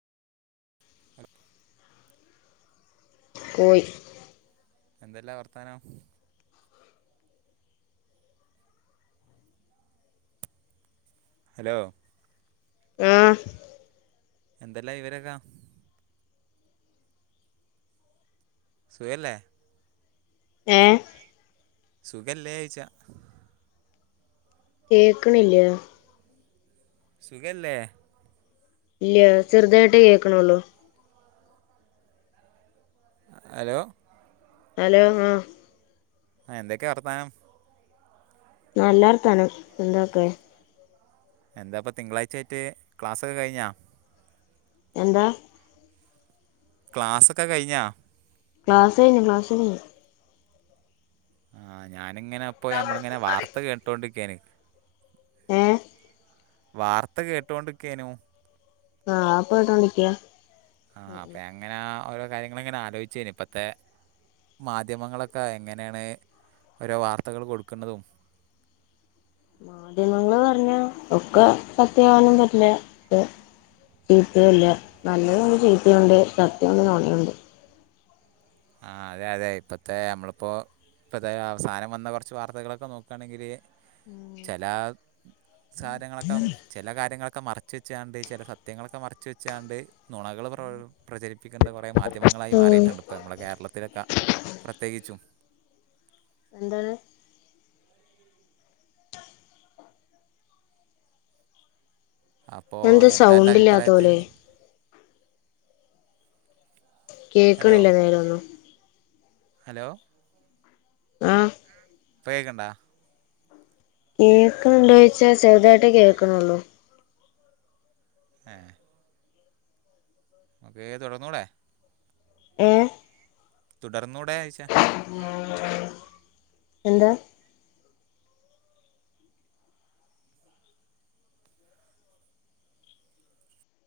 ഹലേ കോയി എന്തെല്ലാ വർത്താനം ഹലോ മം എന്തല്ലാ ഇവരൊക്കെ സുഖം ല്ലേ ഏ സുഖല്ലേ ചോദിച്ചാ കേക്കണിലേ സുഖല്ലേ ഇല്ല ചെറുതായിട്ടേ കേൾക്കണള്ളോ ഹലോ ഹലോങ്ങ എന്തൊക്കാ വർത്ഥാനം നല്ലവർഥാനം എന്തൊക്കെ എന്താപ്പോ തിങ്കളാഴ്ച ആട്ട് ക്ലാസ്ക്കെ കഴിഞ്ഞ എന്താ ക്ലാസ്ക്കെ കഴിഞ്ഞാ ക്ലാസ്സ്‌ കഴിഞ്ഞു ആ ഞാനിങ്ങനെ പോയി നമ്മള ഇങ്ങനെ വാർത്ത കേട്ടൊണ്ടിരിക്കയാണ് ഏ വാർത്ത കേട്ടുകൊണ്ടിക്കനു ആഹ് വാർത്ത കെ ട്ടോണ്ടിക്കയാ ആഹ അപ്പൊ എങ്ങനെ ഓരോ കാര്യങ്ങളൾ എങ്ങനെ ആലോചിച്ചുന് ഇപ്പഴത്തെ മാധ്യമങ്ങളൊക്കെ എങ്ങനെയാണ് ഓരോ വാർത്തകൾ കൊടുക്കുന്നതും മാധ്യമങ്ങള്ൾ പറഞ്ഞ ഒക്കെ സത്യയാവാനും പറ്റില്ല ചീപ്പ ഇല്ല നല്ലതൊണ്ട് ചീപ്പിയ ഉണ്ട് സത്യംണ്ട് നോണയുണ്ട് ആഹ അതെ അതെ ഇപ്പത്തെ നമ്മളിപ്പോ ഇപ്പഴത്തെ അവസാനം വന്ന കുറച്ച് വാർത്തകളൊക്കെ നോക്കുകയാണെങ്കിൽ ചില സാധനങ്ങളൊക്കെ ചില കാര്യങ്ങളൊക്കെ മറച്ച് വെച്ചാണ്ട് ചില സത്യങ്ങളൊക്കെ മറച്ച് വെച്ചാണ്ട് നുണകൾ പ്രം പ്രചരിപ്പിക്കുന്ന കുറേ മാധ്യമങ്ങളായി ഉം മാറിയിട്ടുണ്ട് ഇപ്പോൾ നമ്മുടെ കേരളത്തിലൊക്കെ പ്രത്യേകിച്ചും എന്താണ്. അപ്പോ എന്താ എന്താന്റെ സൗണ്ട് ഇല്ലാത്ത പോലെ അഭിപ്രായത്തില് ഹലോ കേൾക്കണില്ല നേരൊന്നും ഹലോ ആഹ് പ്പേ കേക്ക്ണ്ടോ? കേൾക്ക്ണണ്ടോ ചോദിച്ചാൽ ചെറുതായിട്ടേ കേക്കണള്ളൂ. ഏഹ് നമ്മക്ക് തുടർന്നോടെ ഏഹ് തുടർന്നൂടെയ്ച്ച. എന്താ